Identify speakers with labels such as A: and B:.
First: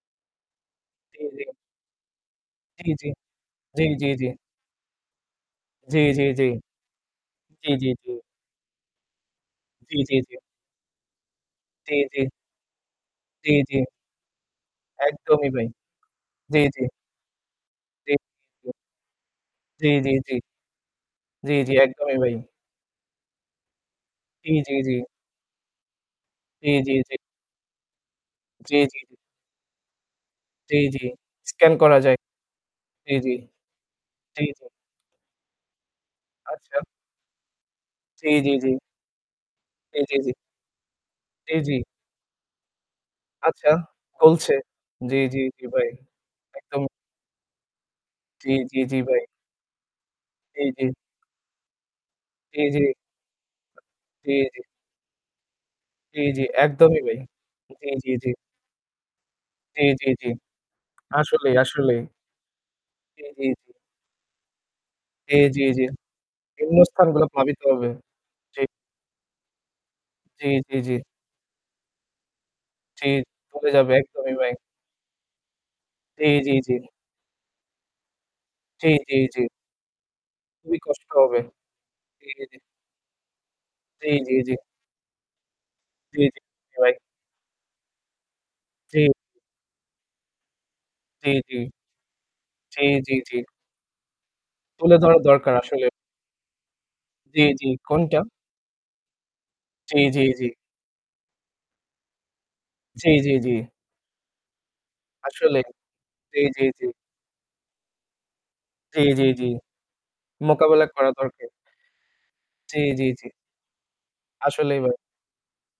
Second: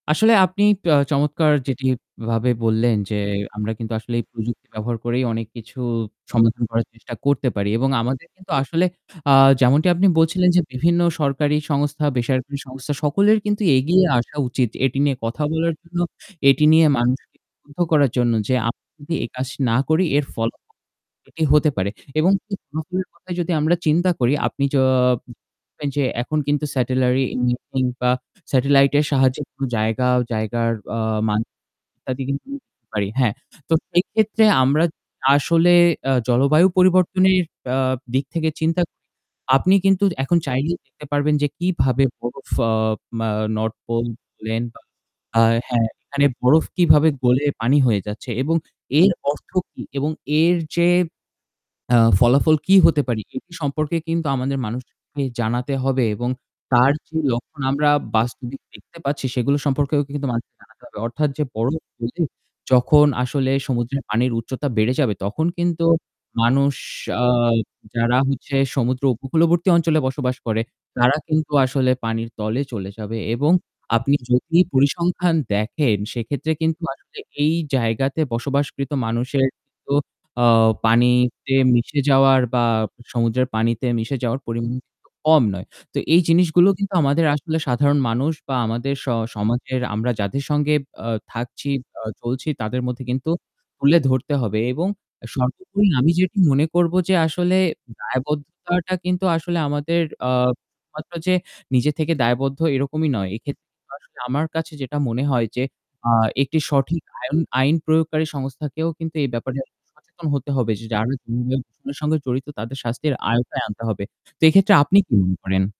A: আসলে আপনি পো
B: জি, জি।
A: চমৎকার যেটি ভাবে
B: জি,
A: বললেন,
B: জি।
A: যে আমরা
B: জি,
A: কিন্তু
B: জি,
A: আসলে এই
B: জি।
A: প্রযুক্তি ব্যবহার করেই অনেক কিছু
B: জি, জি, জি।
A: সমাধান করার চেষ্টা করতে
B: জি,
A: পারি
B: জি,
A: এবং
B: জি।
A: আমাদের কিন্তু আসলে যেমনটি
B: জি,
A: আপনি
B: জি, জি।
A: বলছিলেন যে বিভিন্ন সরকারি
B: জি,
A: সংস্থা,
B: জি।
A: বেসরকারি সংস্থা সকলের
B: জি,
A: কিন্তু
B: জি।
A: এগিয়ে আসা উচিত এটি নিয়ে কথা
B: একদমই ভাই।
A: বলার জন্য।
B: জি,
A: এটি
B: জি।
A: নিয়ে মানুষিক [unintelligible] করার
B: জি,
A: জন্য যে
B: জি।
A: আমরা যদি এই কাজ না
B: জি,
A: করি
B: জি,
A: এর
B: জি।
A: ফলাফল এটি
B: জি,
A: হতে
B: জি।
A: পারে
B: একদমই
A: এবং
B: ভাই।
A: এই [unintelligible] কথা যদি আমরা চিন্তা করি,
B: জি,
A: আপনি
B: জি,
A: য
B: জি।
A: [unintelligible] যে এখন কিন্তু
B: জি, জি, জি।
A: Satellite imaging বা
B: জি,
A: Satellite
B: জি।
A: এর সাহায্যে কোন জায়গা জায়গার
B: জি,
A: আ
B: জি।
A: মান
B: scan
A: [unintelligible]
B: করা যাক।
A: ইত্যাদি কিন্তু দেখতে পারি।
B: জি,
A: হ্যাঁ,
B: জি,
A: তো সেইক্ষেত্রে
B: জি।
A: আমরা আসলে অ্যা জলবায়ু
B: আচ্ছা।
A: পরিবর্তনের আ দিক
B: জি,
A: থেকে
B: জি, জি।
A: চিন্তা [unintelligible] আপনি
B: জি,
A: কিন্তু
B: জি, জি।
A: এখন চাইলেই দেখতে পারবেন যে
B: জি, জি।
A: কিভাবে বরফ আ মা
B: আচ্ছা।
A: North Pole
B: খুলছে।
A: বলেন বা
B: জি, জি, জি
A: হ্যাঁ,
B: ভাই।
A: এখানে বরফ
B: একদম।
A: কিভাবে গলে পানি হয়ে যাচ্ছে
B: জি,
A: এবং
B: জি, জি
A: এর
B: ভাই।
A: অর্থ কি? এবং এর
B: জি, জি।
A: যে আ ফলাফল
B: জি,
A: কি
B: জি।
A: হতে পারে এটি সম্পর্কে কিন্তু
B: জি,
A: আমাদের
B: জি।
A: মানুষজন কে জানাতে হবে
B: জি,
A: এবং
B: জি,
A: তার
B: একদমই ভাই
A: যে লক্ষণ আমরা
B: জি, জি, জি।
A: বাস্তবিক থেকে দেখতে পাচ্ছি সেগুলো
B: জি,
A: সম্পর্কেও
B: জি,
A: কিন্তু
B: জি
A: মানুষকে জানাতে হবে। অর্থাৎ যে
B: আসলেই,
A: বরফ
B: আসলেই।
A: গলে যখন আসলে
B: জি, জি।
A: সমুদ্রের পানির উচ্চতা বেড়ে যাবে
B: জি,
A: তখন
B: জি, জি।
A: কিন্তু মানুষ
B: বিভিন্ন
A: আ
B: স্থানগুলো ভাবিতে হবে।
A: যারা হচ্ছে
B: জি।
A: সমুদ্র উপকূলবর্তী অঞ্চলে বসবাস
B: জি,
A: করে
B: জি, জি।
A: তারা কিন্তু আসলে পানির তলে চলে
B: জি
A: যাবে। এবং
B: চলে যাবে
A: আপনি
B: একদমই ভাই।
A: যদি পরিসংখ্যান দেখেন
B: জি,
A: সেক্ষেত্রে
B: জি, জি।
A: কিন্তু আসলে এই জায়গাতে
B: জি,
A: বসবাসকৃত
B: জি, জি।
A: মানুষের কিন্তু অ
B: খুবই কষ্টকর হবে।
A: পানিতে মিশে
B: জি,
A: যাওয়ার
B: জি, জি।
A: বা সমুদ্রের পানিতে
B: জি,
A: মিশে
B: জি,
A: যাওয়ার
B: জি।
A: পরিমাণ কিন্তু কম নয়। তো এই
B: জি, জি,
A: জিনিসগুলো কিন্তু
B: রাইট।
A: আমাদের আসলে সাধারণ মানুষ বা আমাদের
B: জি।
A: স সমাজের আমরা যাদের সঙ্গে আ
B: জি, জি।
A: থাকছি, অ চলছি তাদের
B: জি,
A: মধ্যে
B: জি,
A: কিন্তু
B: জি।
A: তুলে ধরতে হবে এবং
B: তুলে ধরা দরকার আসলে।
A: শর্তগুলি আমি যেটি মনে করব যে
B: জি,
A: আসলে
B: জি। কোনটা?
A: দায়বদ্ধতাটা কিন্তু আসলে
B: জি,
A: আমাদের
B: জি,
A: আ
B: জি।
A: শুধুমাত্র যে নিজে থেকে দায়বদ্ধ
B: জি,
A: এরকমই নয়।
B: জি, জি।
A: এক্ষেত্রে আসলে আমার কাছে যেটা মনে হয় যে
B: আসলেই। জি,
A: একটি
B: জি, জি।
A: সঠিক আয়ন আইন প্রয়োগকারী সংস্থাকেও
B: জি,
A: কিন্তু
B: জি,
A: এই
B: জি।
A: ব্যাপারে সচেতন হতে হবে
B: মোকাবেলা
A: যে
B: করা
A: যারা
B: দরকার।
A: [unintelligible] সঙ্গে জড়িত তাদের
B: জি, জি,
A: শাস্তির
B: জি।
A: আওতায় আনতে হবে। তো এক্ষেত্রে
B: আসলেই ভাই।
A: আপনি কি মনে করেন?